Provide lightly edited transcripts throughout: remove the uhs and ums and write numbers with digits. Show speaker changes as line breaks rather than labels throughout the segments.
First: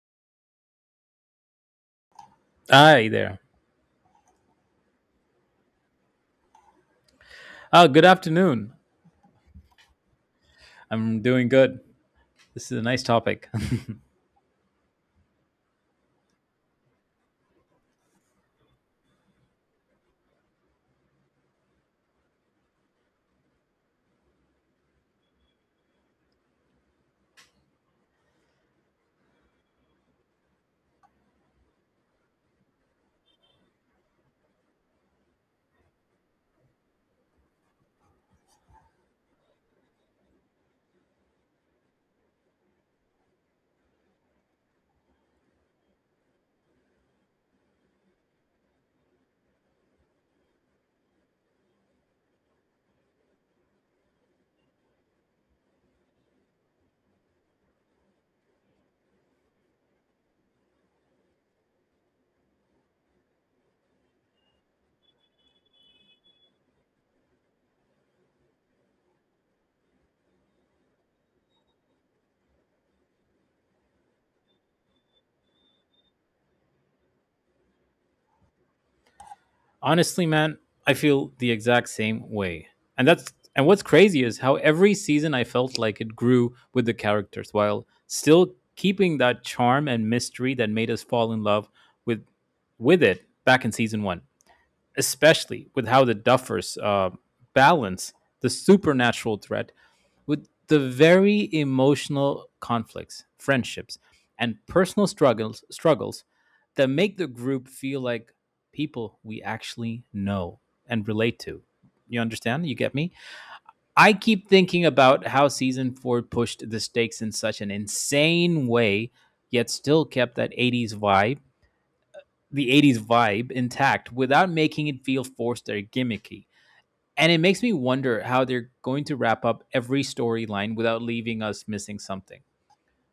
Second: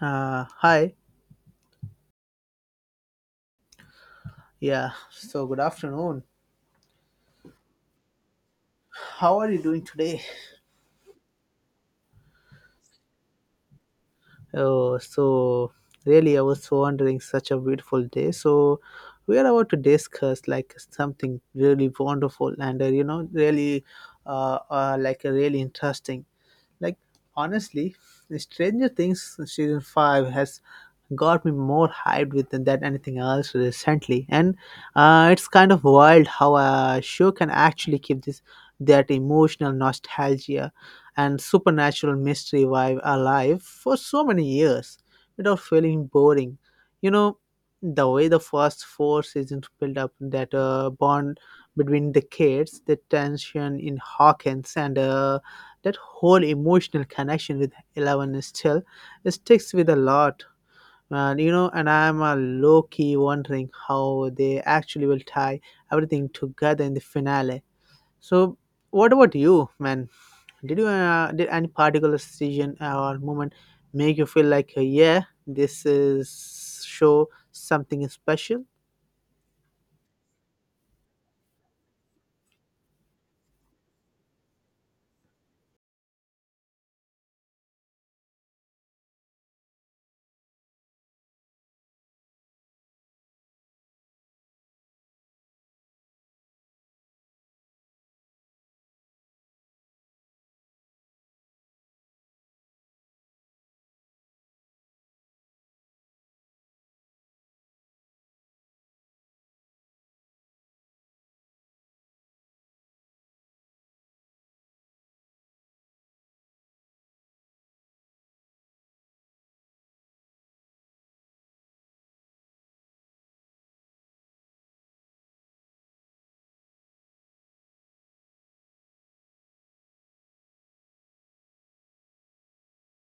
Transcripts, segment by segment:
Hi.
Hi there.
Yeah. So good afternoon.
Oh, good afternoon.
How are you doing today?
I'm doing good. This is a nice topic.
Oh, so I was wondering. Such a beautiful day. So we are about to discuss something really wonderful and really interesting. Like Honestly, Stranger Things season five has got me more hyped with than anything else recently, and it's kind of wild how a show can actually keep this that emotional nostalgia and supernatural mystery vibe alive for so many years without feeling boring, you know the way the first four seasons build up that bond between the kids, the tension in Hawkins, and that whole emotional connection with Eleven. Is still it sticks with a lot. And I'm a low key wondering how they actually will tie everything together in the finale. So, what about you, man? Did any particular decision or moment make you feel like, yeah, this is show something special?
Honestly, man, I feel the exact same way. And that's and what's crazy is how every season I felt like it grew with the characters while still keeping that charm and mystery that made us fall in love with with it back in season 1, especially with how the Duffers balance the supernatural threat with the very emotional conflicts, friendships, and personal struggles that make the group feel like people we actually know and relate to. You understand? You get me? I keep thinking about how season 4 pushed the stakes in such an insane way, yet still kept the 80s vibe intact without making it feel forced or gimmicky. And it makes me wonder how they're going to wrap up every storyline without leaving us missing something.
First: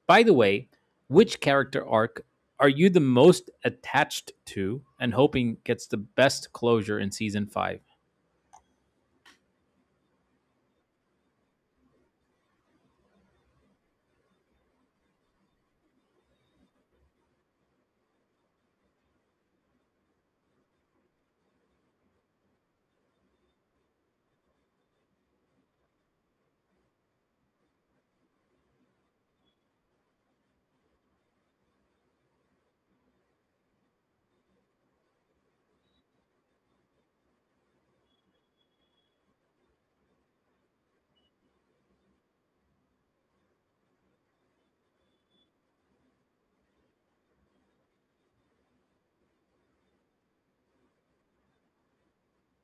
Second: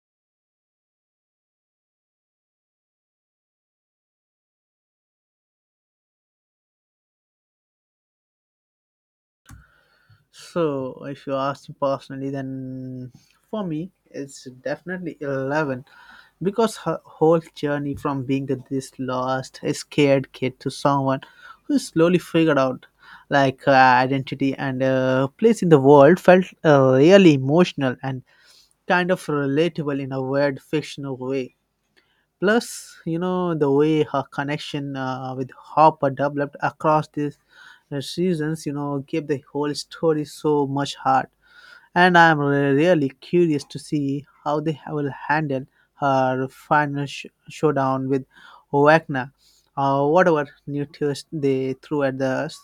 By the way, which character arc are you the most attached to and hoping gets the best closure in season 5?
So, if you ask me personally, then for me, it's definitely Eleven, because her whole journey from being this lost, scared kid to someone who slowly figured out her identity and place in the world felt really emotional and kind of relatable in a weird fictional way. Plus, you know, the way her connection with Hopper developed across these seasons, you know, gave the whole story so much heart. And I'm really curious to see how they will handle her final showdown with Wagner or whatever new twist they threw at us.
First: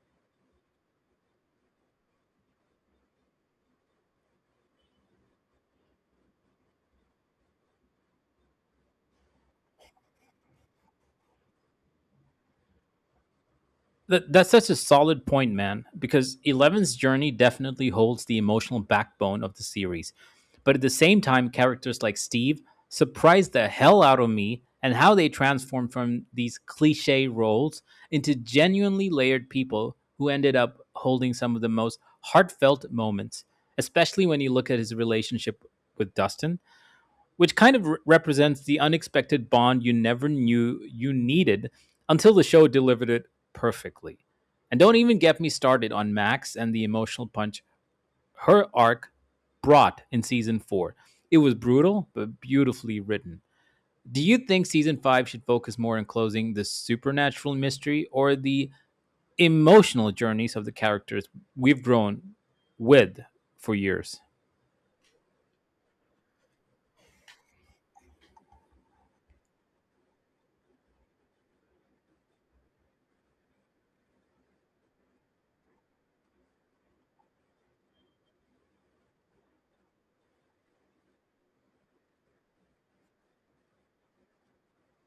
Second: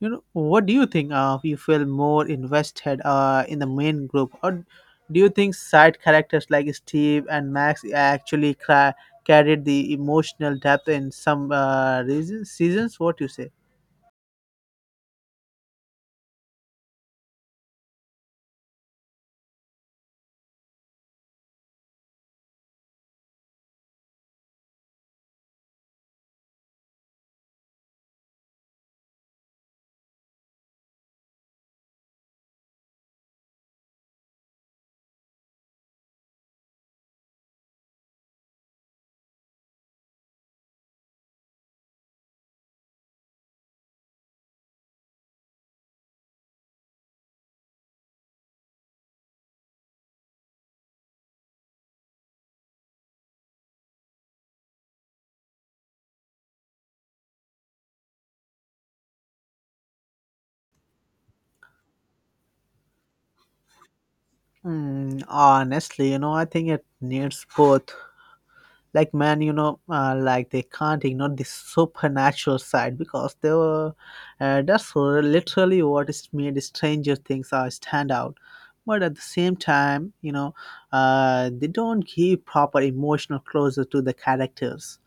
You know, what do you think? You feel more invested in the main group, or do you think side characters like Steve and Max actually carried the emotional depth in some seasons? What you say?
That's such a solid point, man, because Eleven's journey definitely holds the emotional backbone of the series. But at the same time, characters like Steve surprised the hell out of me and how they transform from these cliche roles into genuinely layered people who ended up holding some of the most heartfelt moments, especially when you look at his relationship with Dustin, which kind of represents the unexpected bond you never knew you needed until the show delivered it perfectly. And don't even get me started on Max and the emotional punch her arc brought in season four. It was brutal, but beautifully written. Do you think season five should focus more on closing the supernatural mystery or the emotional journeys of the characters we've grown with for years?
Mm, honestly, you know, I think it needs both. Like, man, you know, they can't ignore the supernatural side because they were that's literally what is made Stranger Things are stand out. But at the same time, you know, they don't give proper emotional closure to the characters.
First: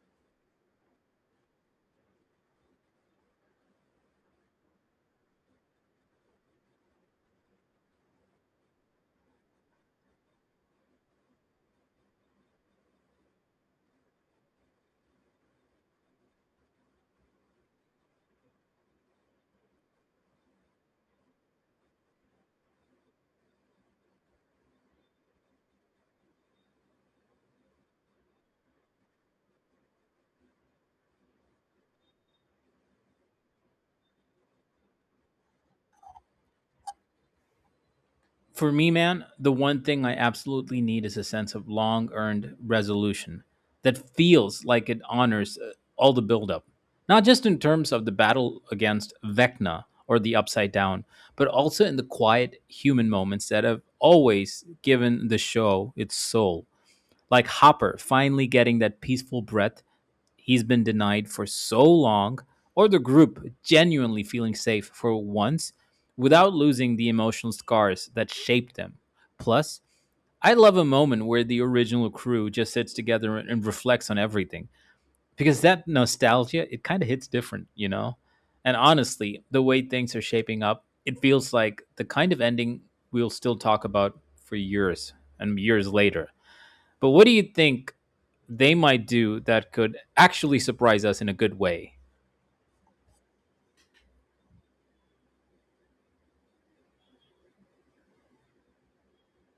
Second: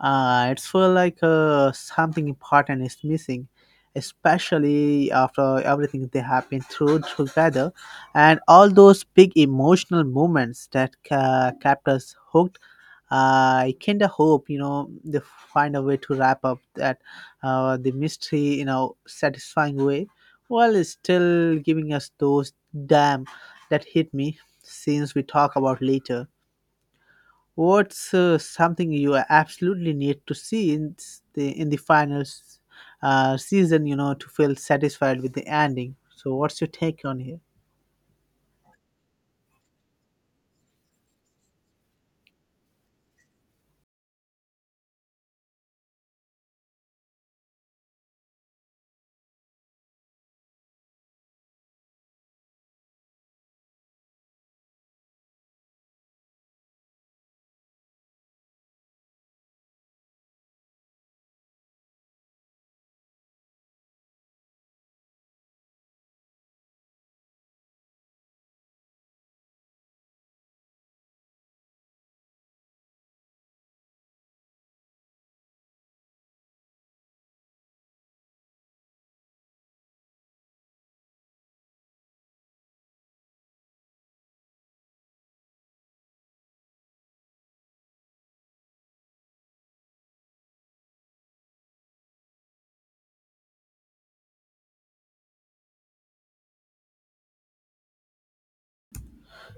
It's feel like something important is missing, especially after everything they have been through together and all those big emotional moments that kept us hooked. I kind of hope, you know, they find a way to wrap up that the mystery in a satisfying way, while still giving us those damn that hit me scenes we talk about later. What's something you absolutely need to see in the final season, you know, to feel satisfied with the ending? So, what's your take on here?
For me, man, the one thing I absolutely need is a sense of long earned resolution that feels like it honors all the buildup, not just in terms of the battle against Vecna or the Upside Down, but also in the quiet human moments that have always given the show its soul, like Hopper finally getting that peaceful breath he's been denied for so long, or the group genuinely feeling safe for once without losing the emotional scars that shaped them. Plus, I love a moment where the original crew just sits together and reflects on everything, because that nostalgia, it kind of hits different, you know? And honestly, the way things are shaping up, it feels like the kind of ending we'll still talk about for years and years later. But what do you think they might do that could actually surprise us in a good way?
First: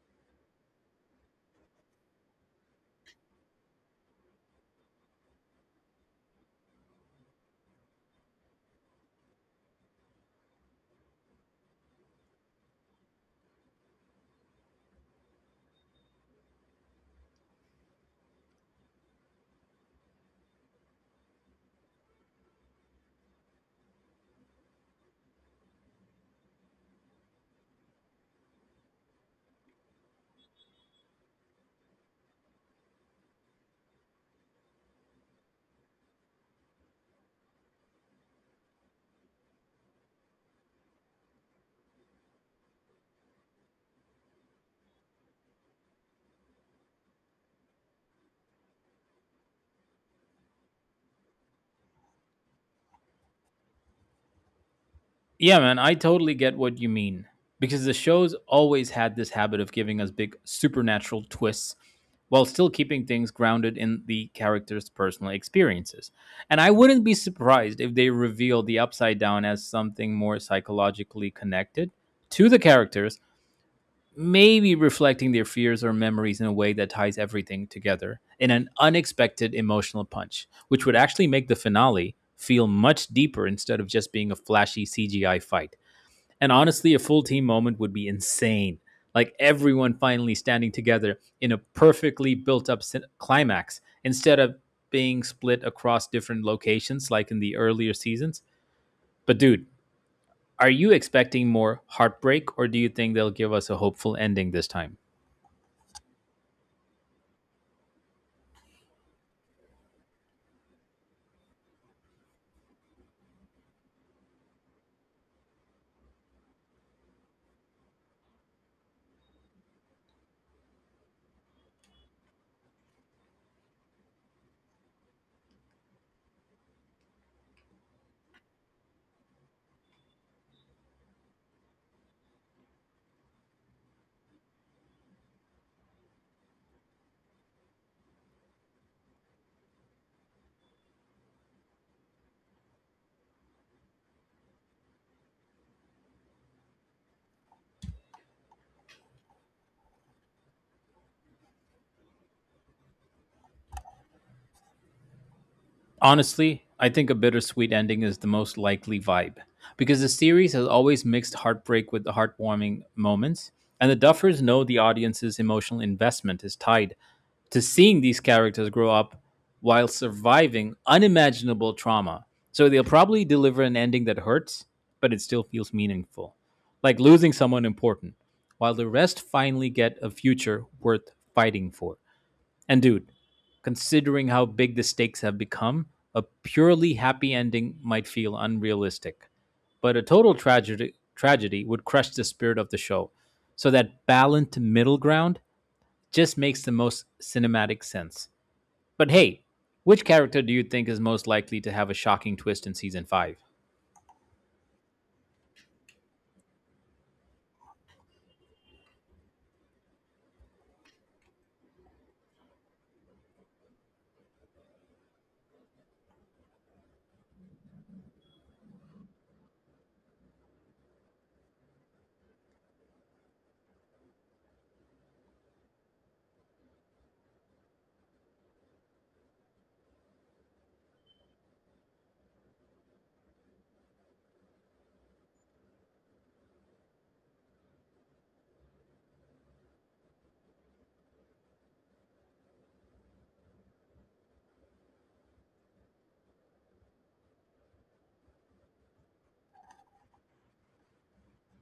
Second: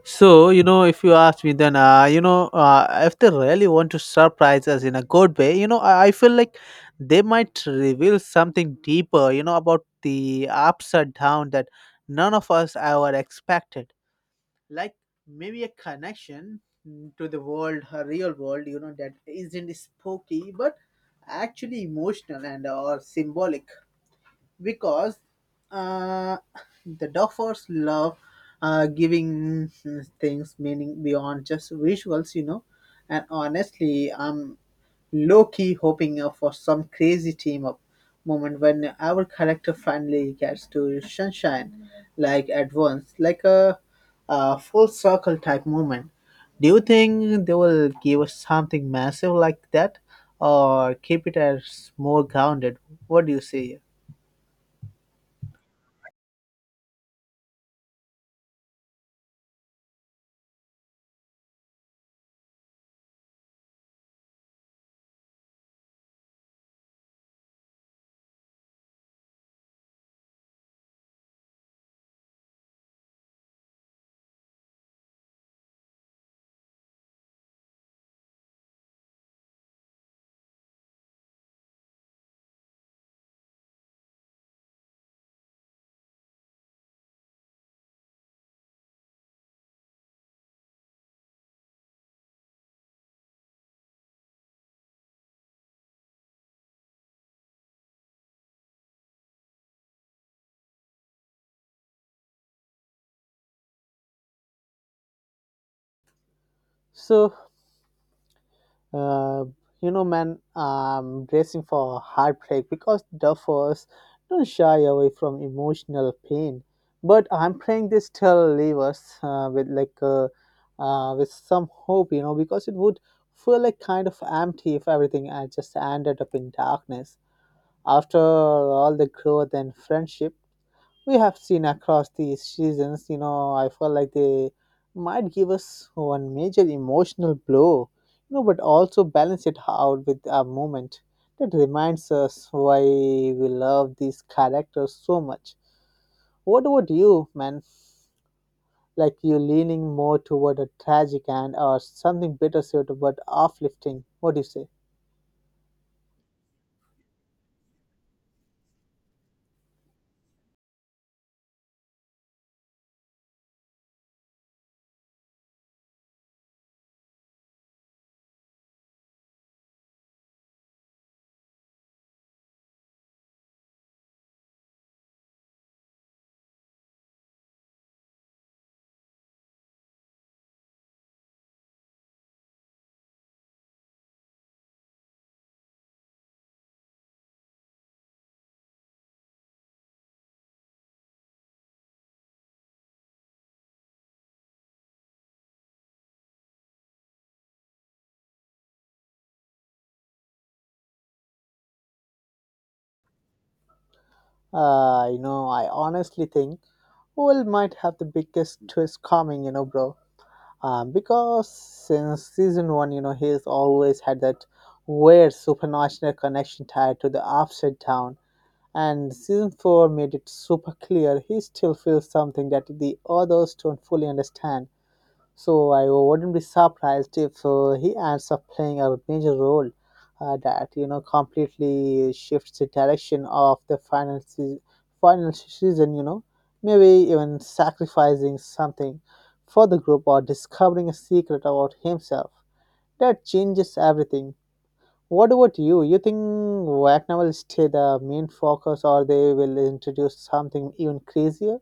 So, you know, if you ask me, then, if they really want to surprise us in a good way, you know, I feel like they might reveal something deeper, you know, about the upside down that none of us ever expected. Like maybe a connection, to the world, a real world, you know, that isn't spooky, but actually emotional and or symbolic, because uh, the Duffers love giving things meaning beyond just visuals, you know. And honestly, I'm low key hoping for some crazy team up moment when our character finally gets to sunshine, like at once, like a full circle type moment. Do you think they will give us something massive like that, or keep it as more grounded? What do you say?
Yeah, man, I totally get what you mean, because the show's always had this habit of giving us big supernatural twists while still keeping things grounded in the characters' personal experiences. And I wouldn't be surprised if they reveal the upside down as something more psychologically connected to the characters, maybe reflecting their fears or memories in a way that ties everything together in an unexpected emotional punch, which would actually make the finale feel much deeper instead of just being a flashy CGI fight. And honestly, a full team moment would be insane. Like everyone finally standing together in a perfectly built up climax instead of being split across different locations like in the earlier seasons. But, dude, are you expecting more heartbreak, or do you think they'll give us a hopeful ending this time?
So Uh, you know, man, I'm bracing for heartbreak because duffers don't shy away from emotional pain. But I'm praying they still leave us with some hope, you know, because it would feel like kind of empty if everything had just ended up in darkness after all the growth and friendship we have seen across these seasons. You know, I felt like they might give us one major emotional blow, you know, but also balance it out with a moment that reminds us why we love these characters so much. What about you, man? Like you leaning more toward a tragic end or something bittersweet but uplifting. What do you say?
Honestly, I think a bittersweet ending is the most likely vibe, because the series has always mixed heartbreak with the heartwarming moments, and the Duffers know the audience's emotional investment is tied to seeing these characters grow up while surviving unimaginable trauma. So they'll probably deliver an ending that hurts, but it still feels meaningful, like losing someone important, while the rest finally get a future worth fighting for. And dude, considering how big the stakes have become, a purely happy ending might feel unrealistic, but a total tragedy would crush the spirit of the show. So that balanced middle ground just makes the most cinematic sense. But hey, which character do you think is most likely to have a shocking twist in season 5?
You know, I honestly think Will might have the biggest twist coming, you know, bro. Because since season one, you know, he's always had that weird supernational connection tied to the upside down. And season four made it super clear he still feels something that the others don't fully understand. So I wouldn't be surprised if he ends up playing a major role that you know completely shifts the direction of the final season. You know, maybe even sacrificing something for the group or discovering a secret about himself that changes everything. What about you? You think Wagner will stay the main focus, or they will introduce something even crazier?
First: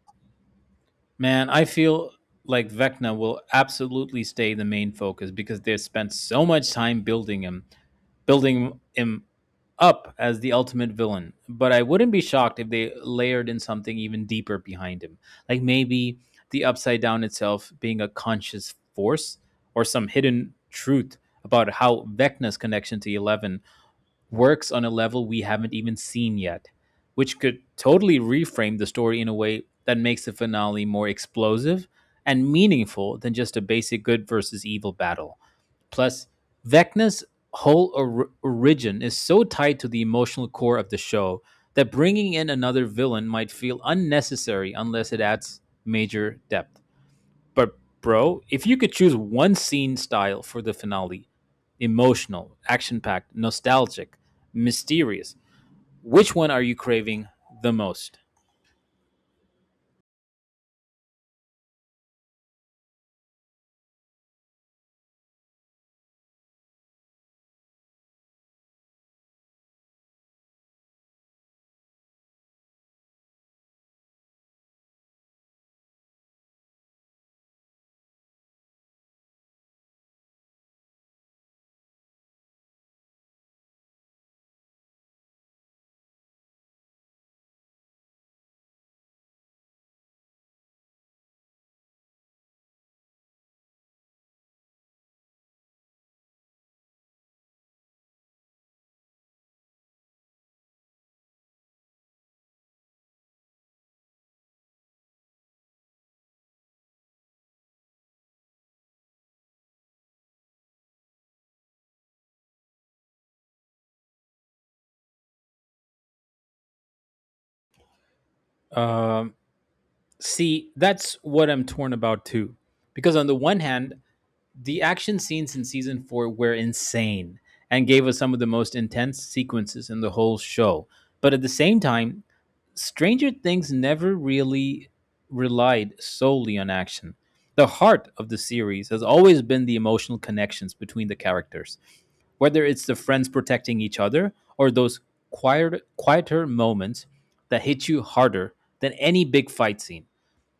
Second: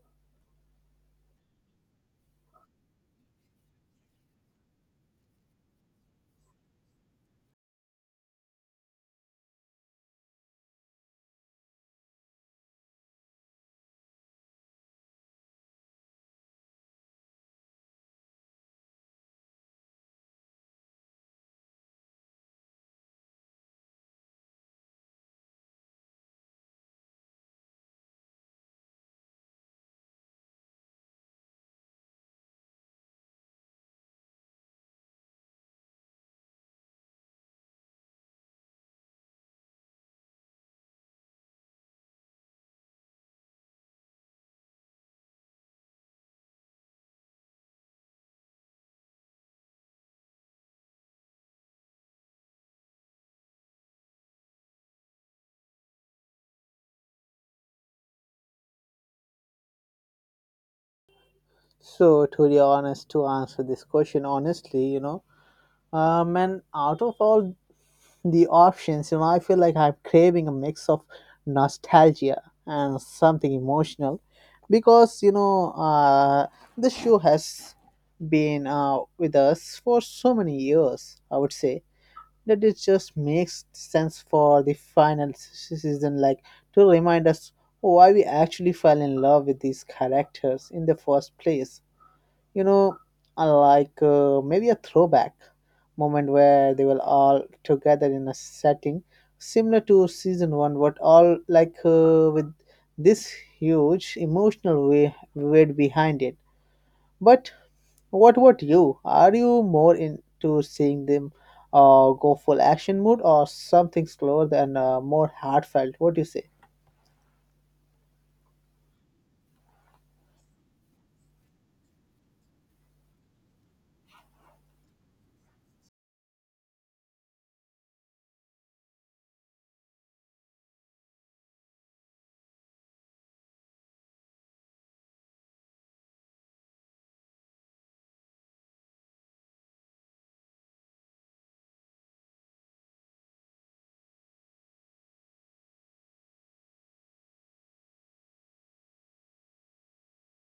Man, I feel like Vecna will absolutely stay the main focus because they've spent so much time building him up as the ultimate villain. But I wouldn't be shocked if they layered in something even deeper behind him, like maybe the upside down itself being a conscious force, or some hidden truth about how Vecna's connection to Eleven works on a level we haven't even seen yet, which could totally reframe the story in a way that makes the finale more explosive and meaningful than just a basic good versus evil battle. Plus, Vecna's whole origin is so tied to the emotional core of the show that bringing in another villain might feel unnecessary unless it adds major depth. But, bro, if you could choose one scene style for the finale, emotional, action packed, nostalgic, mysterious, which one are you craving the most?
So, to be honest, to answer this question honestly, you know, and out of all the options, you know, I feel like I'm craving a mix of nostalgia and something emotional because, you know, this show has been with us for so many years, I would say, that it just makes sense for the final season, like to remind us why we actually fell in love with these characters in the first place. You know, maybe a throwback moment where they were all together in a setting similar to season one, but all with this huge emotional way weight behind it. But what about you? Are you more into seeing them go full action mode or something slower and more heartfelt? What do you say?
Um, see, that's what I'm torn about too. Because on the one hand, the action scenes in season four were insane and gave us some of the most intense sequences in the whole show. But at the same time, Stranger Things never really relied solely on action. The heart of the series has always been the emotional connections between the characters, whether it's the friends protecting each other or those quieter moments that hit you harder than any big fight scene.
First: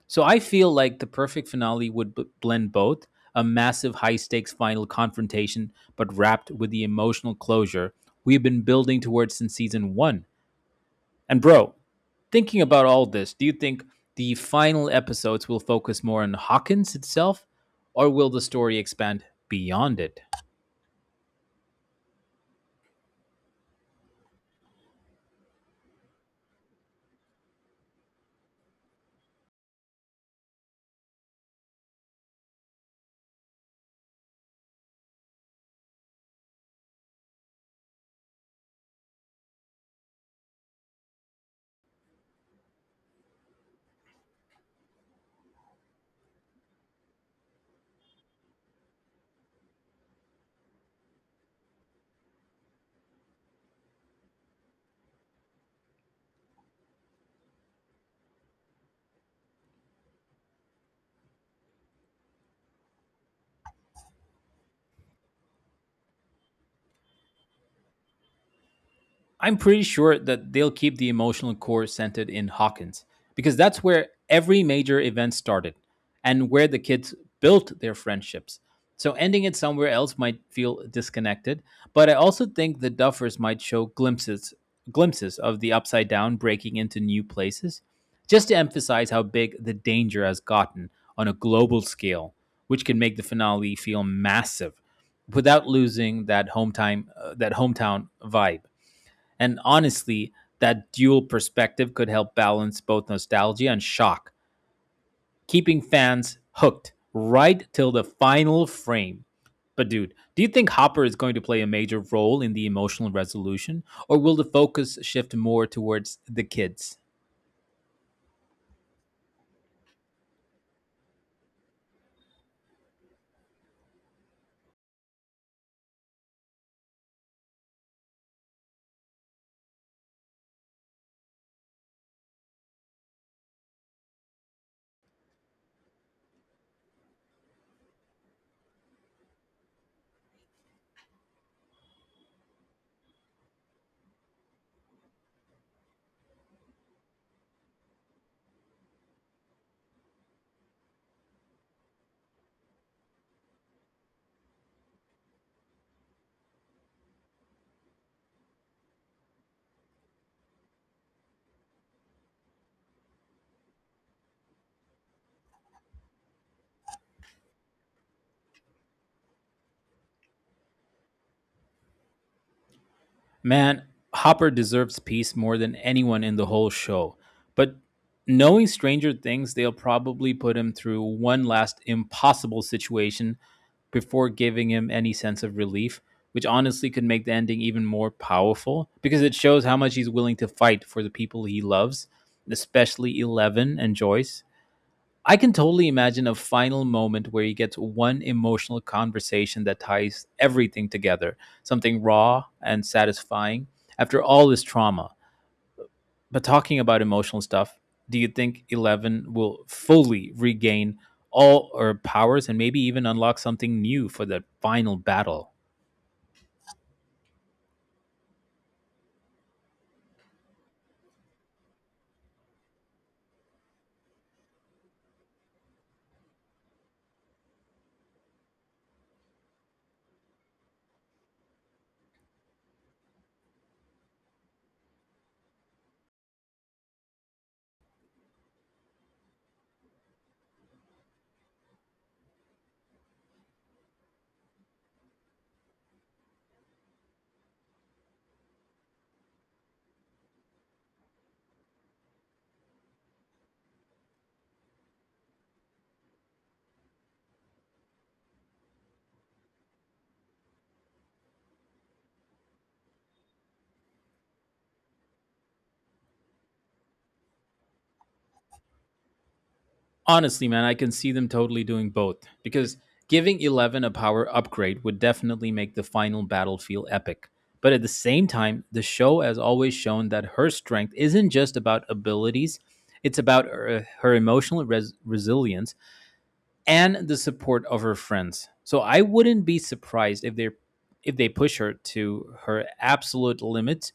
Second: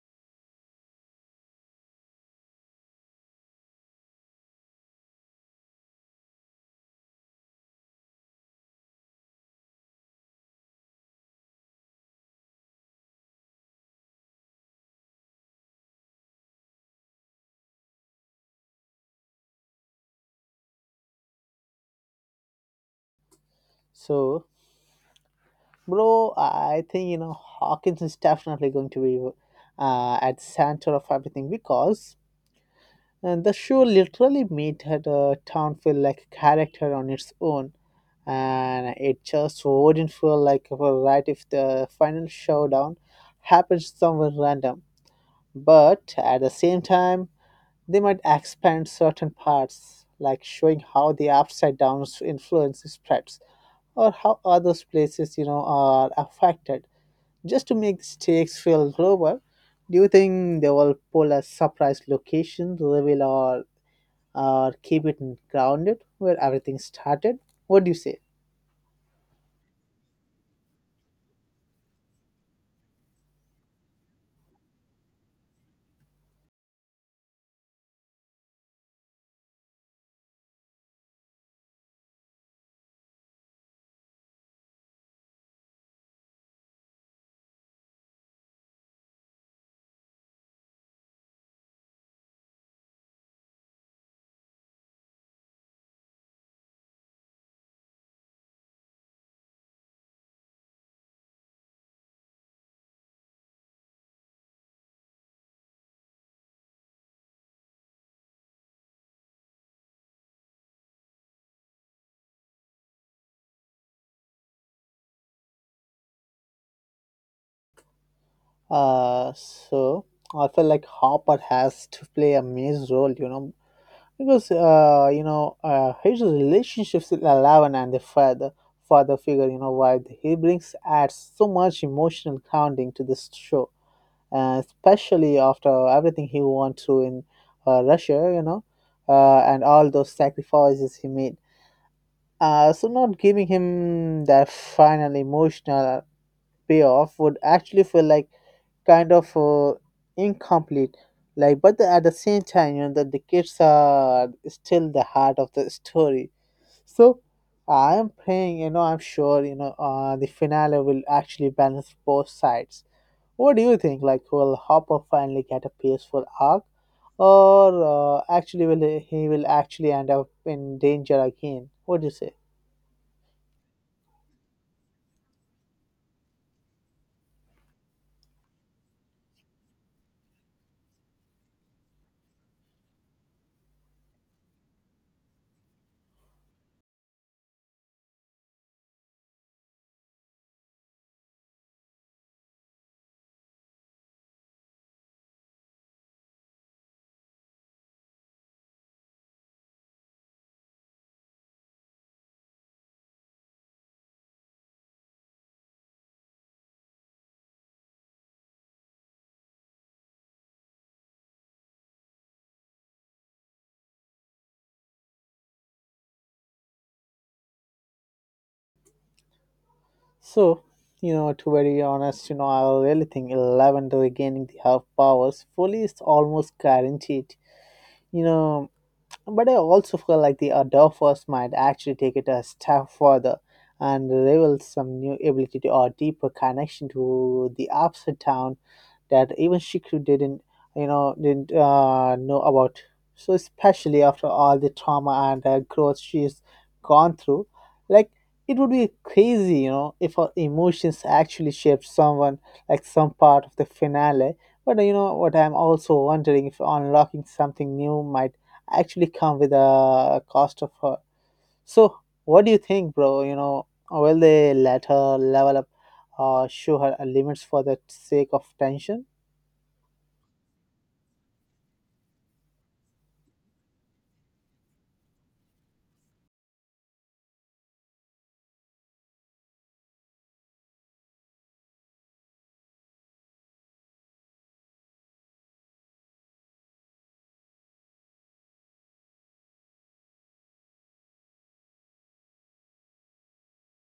So I feel like the perfect finale would blend both, a massive high stakes final confrontation, but wrapped with the emotional closure we've been building towards since season one. And, bro, thinking about all this, do you think the final episodes will focus more on Hawkins itself, or will the story expand beyond it?
So Bro, I think you know Hawkins is definitely going to be at center of everything, because and the show literally made the town feel like a character on its own, and it just wouldn't feel like a right if the final showdown happened somewhere random. But at the same time, they might expand certain parts, like showing how the upside down's influence spreads or how other places you know are affected, just to make the stakes feel global. Do you think they will pull a surprise location, reveal, or keep it grounded where everything started? What do you say?
I'm pretty sure that they'll keep the emotional core centered in Hawkins, because that's where every major event started and where the kids built their friendships. So ending it somewhere else might feel disconnected, but I also think the Duffers might show glimpses of the upside down breaking into new places just to emphasize how big the danger has gotten on a global scale, which can make the finale feel massive without losing that hometown vibe. And honestly, that dual perspective could help balance both nostalgia and shock, keeping fans hooked right till the final frame. But, dude, do you think Hopper is going to play a major role in the emotional resolution, or will the focus shift more towards the kids?
Uh, so I feel like Hopper has to play a major role, you know, because his relationships with Eleven and the father figure, you know, why he brings adds so much emotional grounding to this show, especially after everything he went through in Russia, you know, and all those sacrifices he made. So, not giving him that final emotional payoff would actually feel like kind of incomplete. Like, but the, at the same time, you know, that the kids are still the heart of the story. So, I am praying, you know, I'm sure, you know, the finale will actually balance both sides. What do you think? Like, will Hopper finally get a peaceful arc, or actually will he will actually end up in danger again? What do you say?
Man, Hopper deserves peace more than anyone in the whole show. But knowing Stranger Things, they'll probably put him through one last impossible situation before giving him any sense of relief, which honestly could make the ending even more powerful, because it shows how much he's willing to fight for the people he loves, especially Eleven and Joyce. I can totally imagine a final moment where he gets one emotional conversation that ties everything together, something raw and satisfying after all this trauma. But talking about emotional stuff, do you think Eleven will fully regain all her powers and maybe even unlock something new for the final battle?
So, you know, to be very honest, you know, I really think Eleven regaining the half powers fully is almost guaranteed. You know, but I also feel like the Adolphus might actually take it a step further and reveal some new ability or deeper connection to the upside down that even Shikru didn't, you know, didn't know about. So especially after all the trauma and growth she's gone through, like it would be crazy, you know, if her emotions actually shaped someone like some part of the finale. But you know what? I'm also wondering if unlocking something new might actually come with a cost of her. So, what do you think, bro? You know, will they let her level up or show her limits for the sake of tension?
Honestly, man, I can see them totally doing both, because giving Eleven a power upgrade would definitely make the final battle feel epic. But at the same time, the show has always shown that her strength isn't just about abilities, it's about her emotional resilience and the support of her friends. So I wouldn't be surprised if they push her to her absolute limits,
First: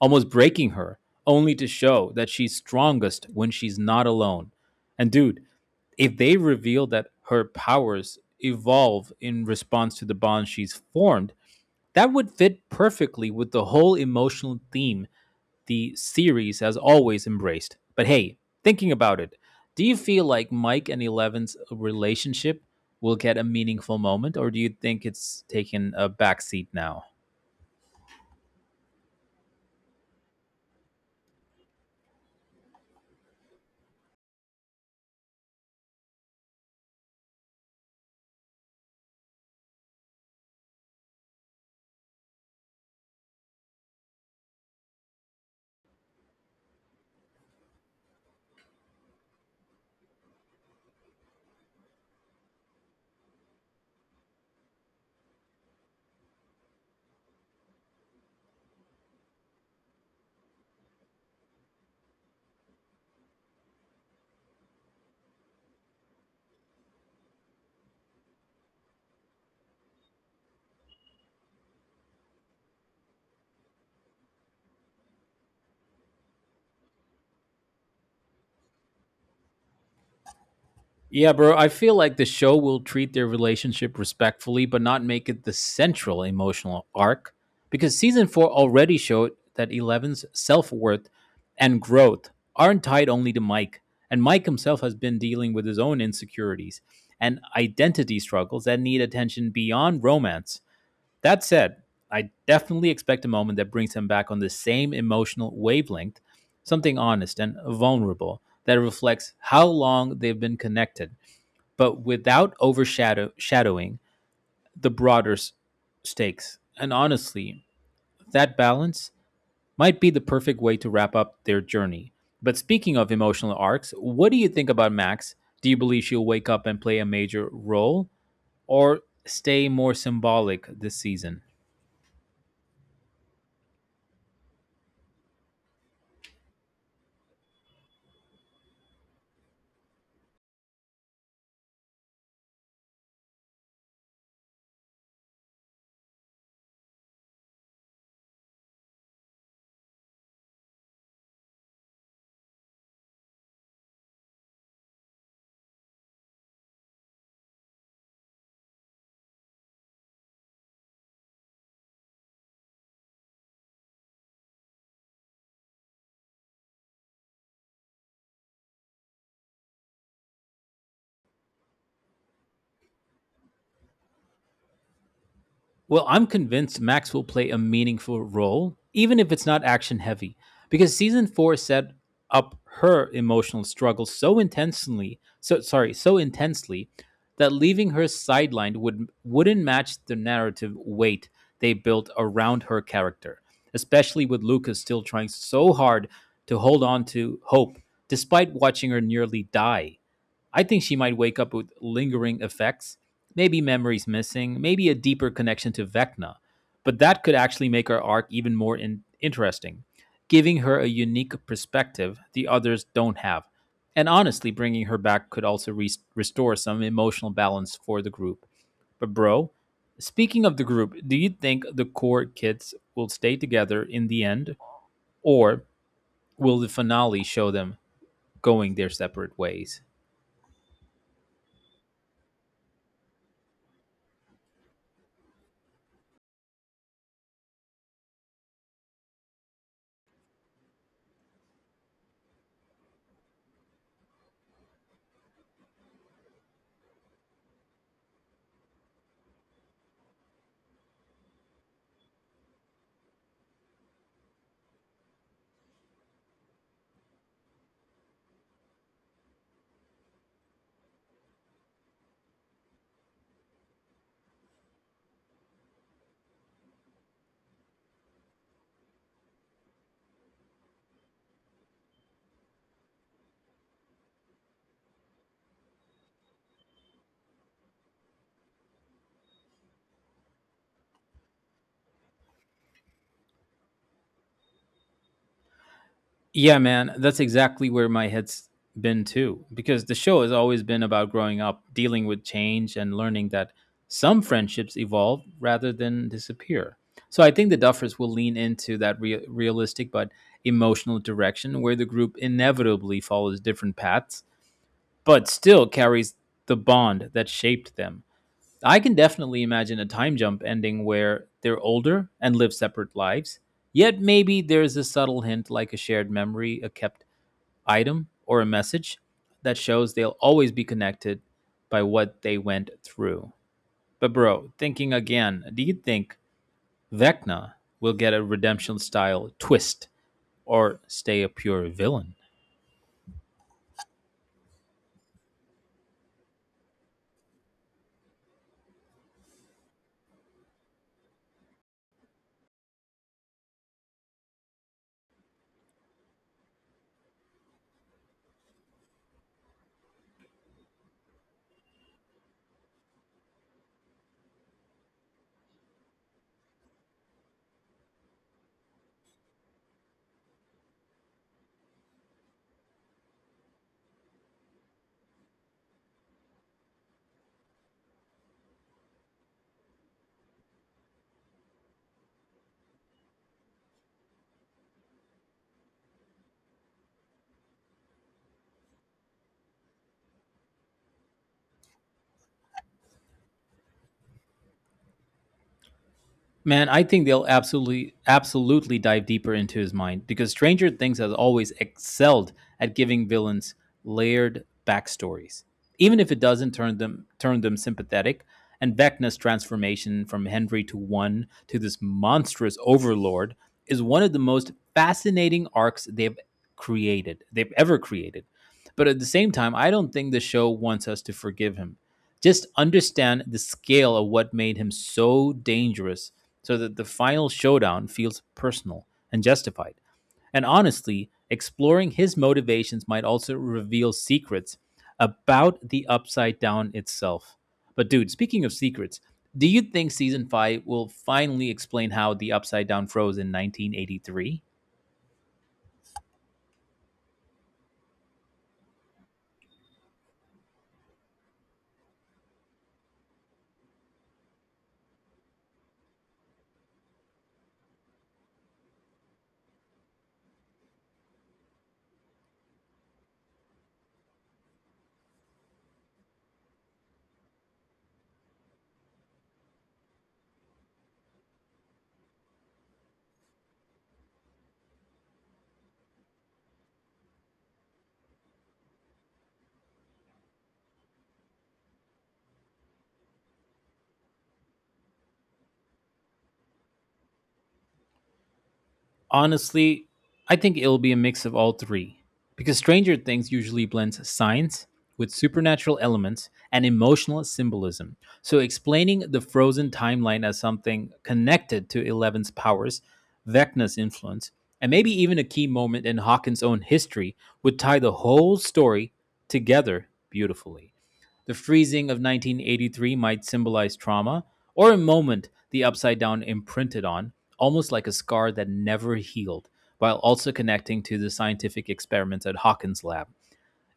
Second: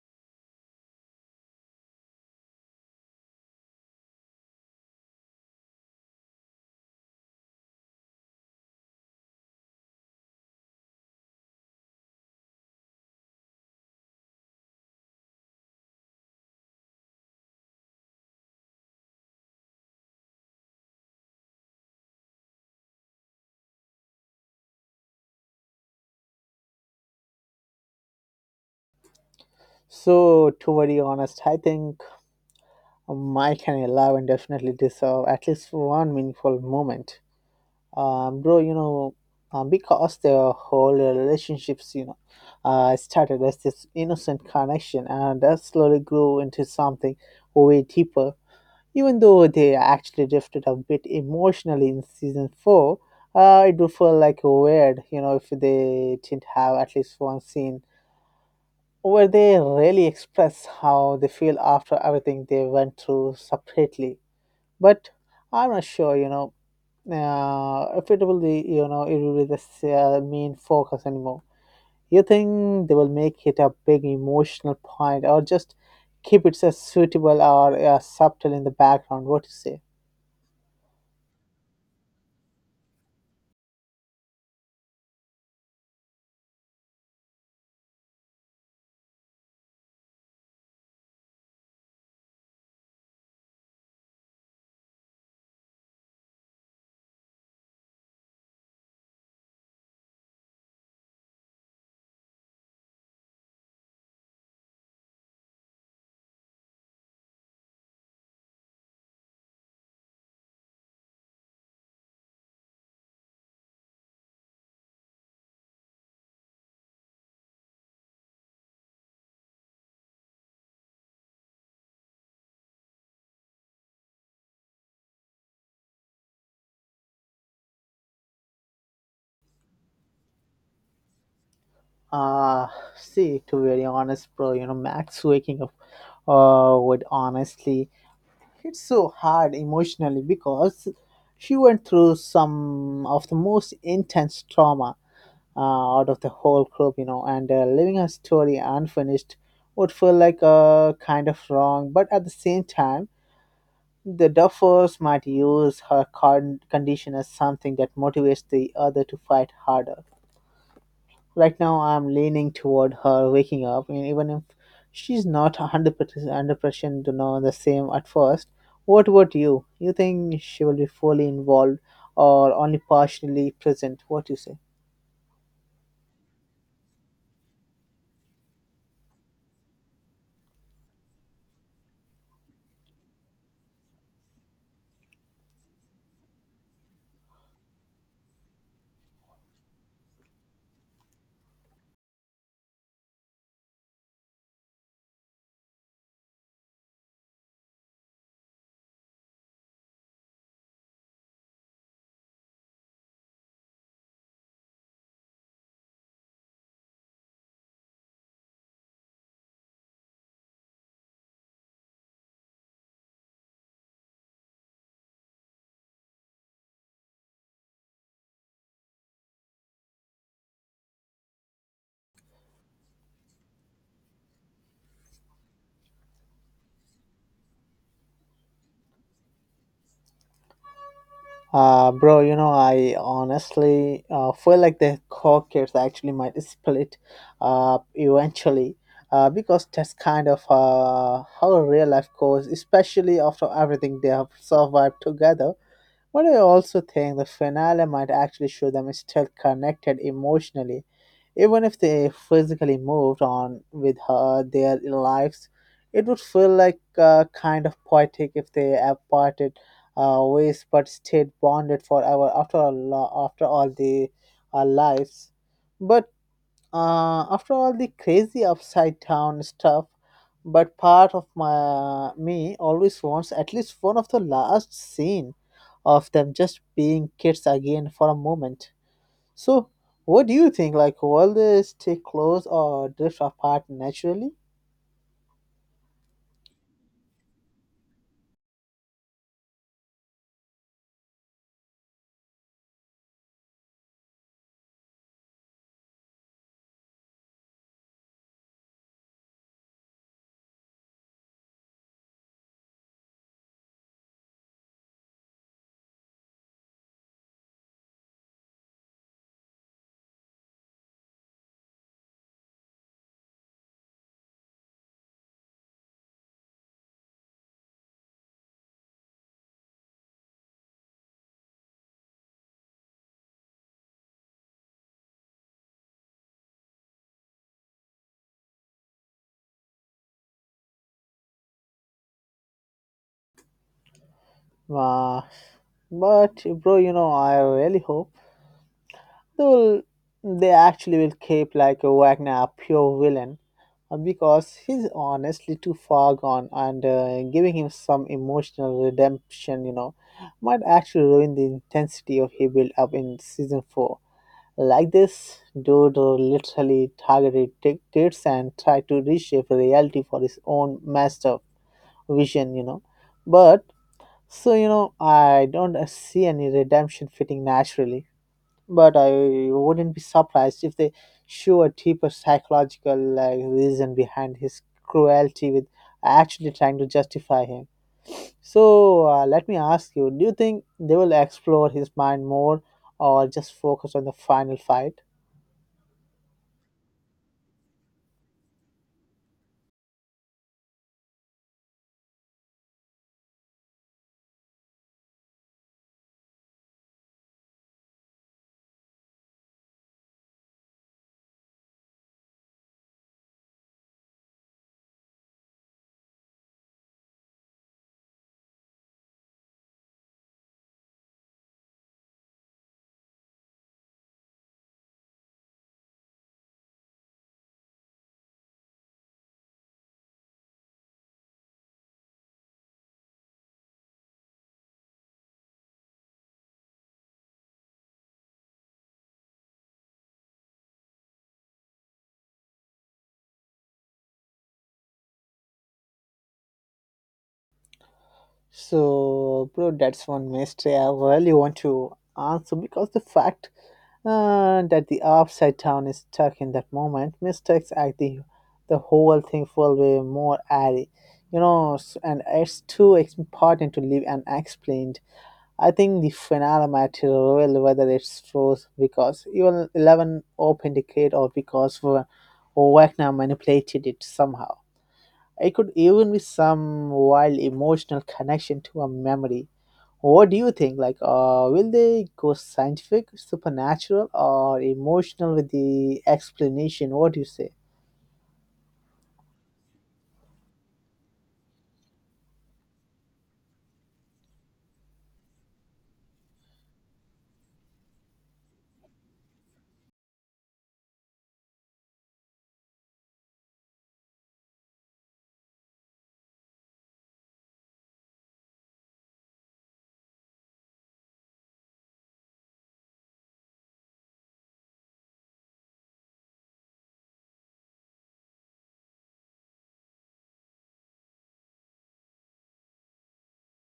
almost breaking her, only to show that she's strongest when she's not alone. And dude, if they reveal that her powers evolve in response to the bond she's formed, that would fit perfectly with the whole emotional theme the series has always embraced. But hey, thinking about it, do you feel like Mike and Eleven's relationship will get a meaningful moment, or do you think it's taken a backseat now?
So, to be honest, I think Mike and Eleven definitely deserve at least one meaningful moment. Bro, you know, because the whole relationships, you know, started as this innocent connection and that slowly grew into something way deeper. Even though they actually drifted a bit emotionally in season four, it would feel like weird, you know, if they didn't have at least one scene where they really express how they feel after everything they went through separately. But I'm not sure, if it will be it will be the main focus anymore. You think they will make it a big emotional point or just keep it as suitable or subtle in the background, what you say?
Yeah, bro. I feel like the show will treat their relationship respectfully, but not make it the central emotional arc, because season four already showed that Eleven's self worth and growth aren't tied only to Mike. And Mike himself has been dealing with his own insecurities and identity struggles that need attention beyond romance. That said, I definitely expect a moment that brings him back on the same emotional wavelength, something honest and vulnerable that reflects how long they've been connected, but without overshadowing the broader stakes. And honestly, that balance might be the perfect way to wrap up their journey. But speaking of emotional arcs, what do you think about Max? Do you believe she'll wake up and play a major role, or stay more symbolic this season?
Uh, See, to be very honest, bro, Max waking up would honestly hit so hard emotionally because she went through some of the most intense trauma out of the whole group, and leaving her story unfinished would feel like a kind of wrong. But at the same time, the Duffers might use her condition as something that motivates the other to fight harder. Right now, I'm leaning toward her waking up, and even if she's not 100% under pressure to know the same at first. What about you? You think she will be fully involved or only partially present? What do you say?
Well, I'm convinced Max will play a meaningful role, even if it's not action heavy, because season four set up her emotional struggle so intensely, so sorry, so intensely that leaving her sidelined wouldn't match the narrative weight they built around her character, especially with Lucas still trying so hard to hold on to hope despite watching her nearly die. I think she might wake up with lingering effects, maybe memories missing, maybe a deeper connection to Vecna. But that could actually make her arc even more interesting, giving her a unique perspective the others don't have. And honestly, bringing her back could also restore some emotional balance for the group. But, bro, speaking of the group, do you think the core kids will stay together in the end, or will the finale show them going their separate ways?
Bro, I honestly feel like the Caucus actually might split up eventually because that's kind of how real life goes, especially after everything they have survived together. But I also think the finale might actually show them still connected emotionally, even if they physically moved on with her their lives. It would feel like kind of poetic if they have parted ways but stayed bonded forever after all the lives. But after all the crazy upside down stuff, but part of my me always wants at least one of the last scene of them just being kids again for a moment. So, what do you think? Like, will they stay close or drift apart naturally?
Yeah, man, that's exactly where my head's been too, because the show has always been about growing up, dealing with change, and learning that some friendships evolve rather than disappear. So I think the Duffers will lean into that realistic but emotional direction where the group inevitably follows different paths, but still carries the bond that shaped them. I can definitely imagine a time jump ending where they're older and live separate lives, yet maybe there's a subtle hint like a shared memory, a kept item or a message that shows they'll always be connected by what they went through. But, bro, thinking again, do you think Vecna will get a redemption style twist or stay a pure villain?
Uh, but bro, I really hope. they will they actually will keep like a Wagner a pure villain because he's honestly too far gone, and giving him some emotional redemption, might actually ruin the intensity of he built up in season 4. Like, this dude literally targeted dictators and tried to reshape reality for his own master vision, but so, I don't see any redemption fitting naturally. But I wouldn't be surprised if they show a deeper psychological, like, reason behind his cruelty with actually trying to justify him. So let me ask you, do you think they will explore his mind more or just focus on the final fight?
Man, I think they'll absolutely dive deeper into his mind because Stranger Things has always excelled at giving villains layered backstories, even if it doesn't turn them sympathetic. And Vecna's transformation from Henry to one to this monstrous overlord is one of the most fascinating arcs they've ever created. But at the same time, I don't think the show wants us to forgive him. Just understand the scale of what made him so dangerous so that the final showdown feels personal and justified. And honestly, exploring his motivations might also reveal secrets about the Upside Down itself. But, dude, speaking of secrets, do you think season five will finally explain how the Upside Down froze in 1983?
So, bro, that's one mystery I really want to answer because the fact that the upside down is stuck in that moment, mistakes act the whole thing full way more airy. And it's too important to leave unexplained. I think the finale might reveal whether it's froze because even 11 opened the gate or because Wagner manipulated it somehow. It could even be some wild emotional connection to a memory. What do you think? Like, will they go scientific, supernatural, or emotional with the explanation? What do you say?
Honestly, I think it'll be a mix of all three, because Stranger Things usually blends science with supernatural elements and emotional symbolism. So, explaining the frozen timeline as something connected to Eleven's powers, Vecna's influence, and maybe even a key moment in Hawkins' own history would tie the whole story together beautifully. The freezing of 1983 might symbolize trauma or a moment the upside down imprinted on, almost like a scar that never healed, while also connecting to the scientific experiments at Hawkins' lab.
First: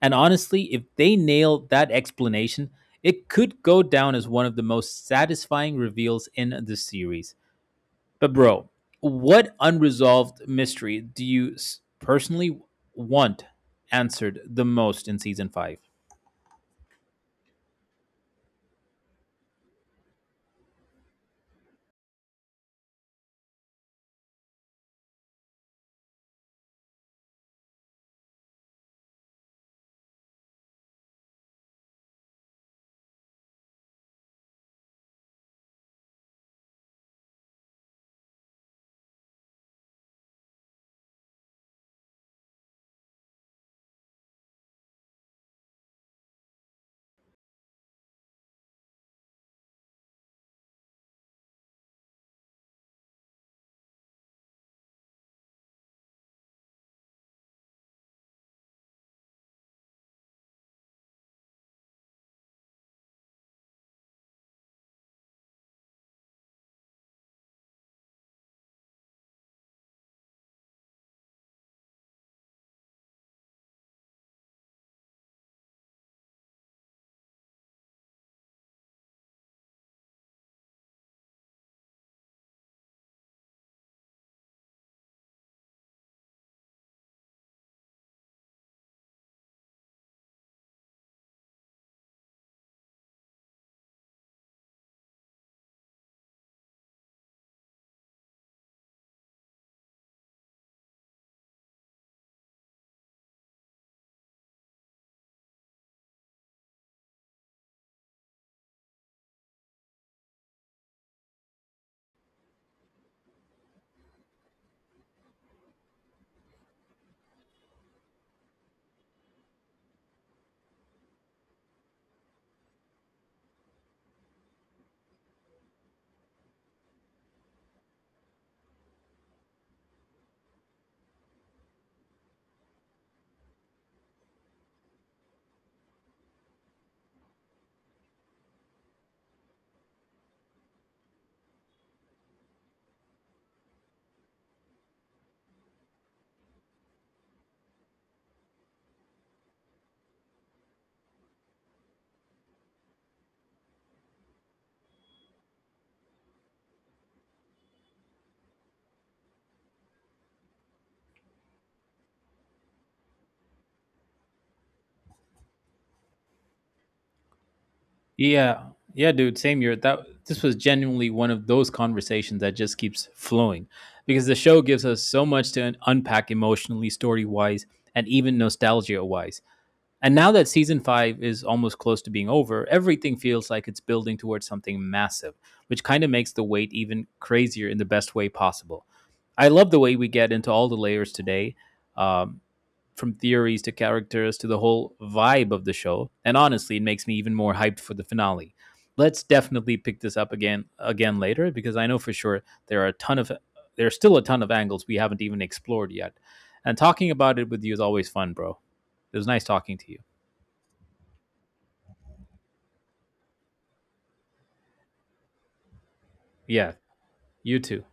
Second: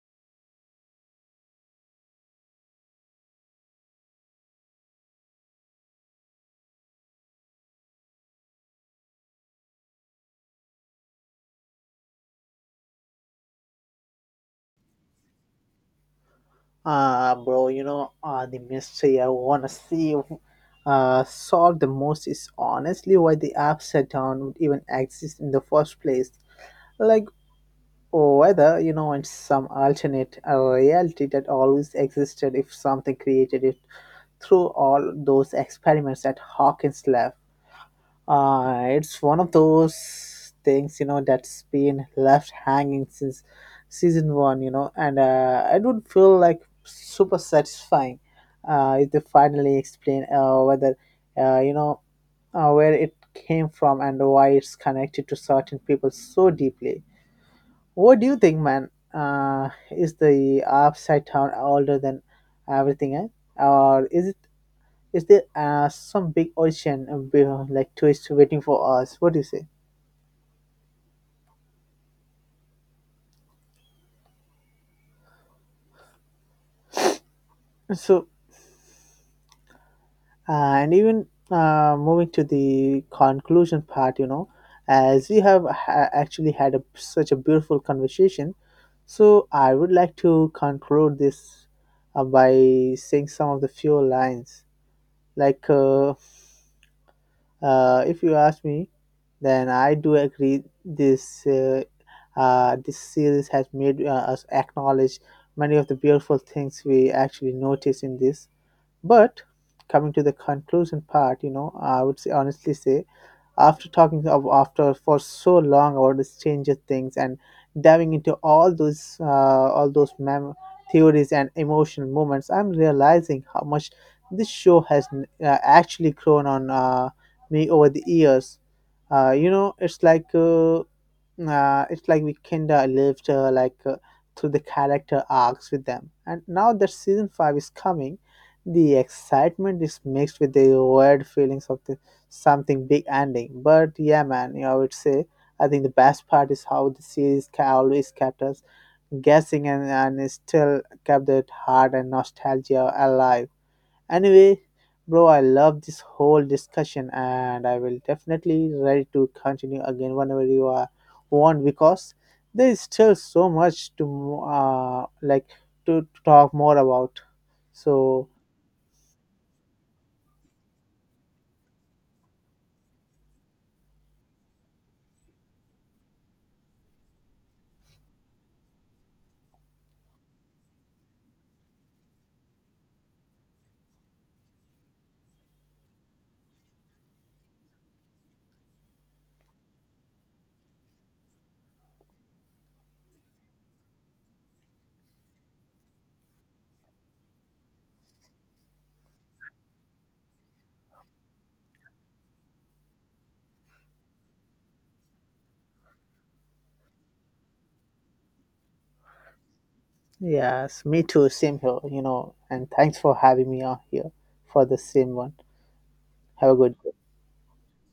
And honestly, if they nail that explanation, it could go down as one of the most satisfying reveals in the series. But, bro, what unresolved mystery do you personally want answered the most in season five?
Bro, the mystery I want to see solved the most is honestly why the upside down would even exist in the first place. Like, whether, in some alternate reality that always existed, if something created it through all those experiments that Hawkins left. It's one of those things, that's been left hanging since season one, and it would feel like super satisfying if they finally explain whether, uh, you know, where it came from and why it's connected to certain people so deeply. What do you think, man? Is the upside down older than everything else? Or is it, is there some big ocean like twist waiting for us? What do you say? So, uh, and even moving to the conclusion part, as we have actually had a, such a beautiful conversation, so I would like to conclude this by saying some of the few lines. Like, if you ask me, then I do agree this this series has made us acknowledge many of the beautiful things we actually notice in this. But coming to the conclusion part, I would say, honestly say, after talking of after for so long about the Stranger Things and diving into all those theories and emotional moments, I'm realizing how much this show has actually grown on me over the years. You know, it's like we kind of lived through the character arcs with them, and now that season 5 is coming, the excitement is mixed with the weird feelings of the something big ending. But yeah, man, I would say I think the best part is how the series always kept us guessing, and it still kept that heart and nostalgia alive. Anyway, bro, I love this whole discussion and I will definitely ready to continue again whenever you are want, because there is still so much to like to talk more about. So
Yeah. Yeah, dude, same year. That This was genuinely one of those conversations that just keeps flowing because the show gives us so much to unpack emotionally, story-wise, and even nostalgia-wise. And now that season 5 is almost close to being over, everything feels like it's building towards something massive, which kind of makes the wait even crazier in the best way possible. I love the way we get into all the layers today. Um, from theories to characters to the whole vibe of the show. And honestly, it makes me even more hyped for the finale. Let's definitely pick this up again later because I know for sure there's still a ton of angles we haven't even explored yet. And talking about it with you is always fun, bro. It was nice talking to you.
yes, me too, same here, and thanks for having me on here for the same one. Have a
Yeah,
good day.
you too.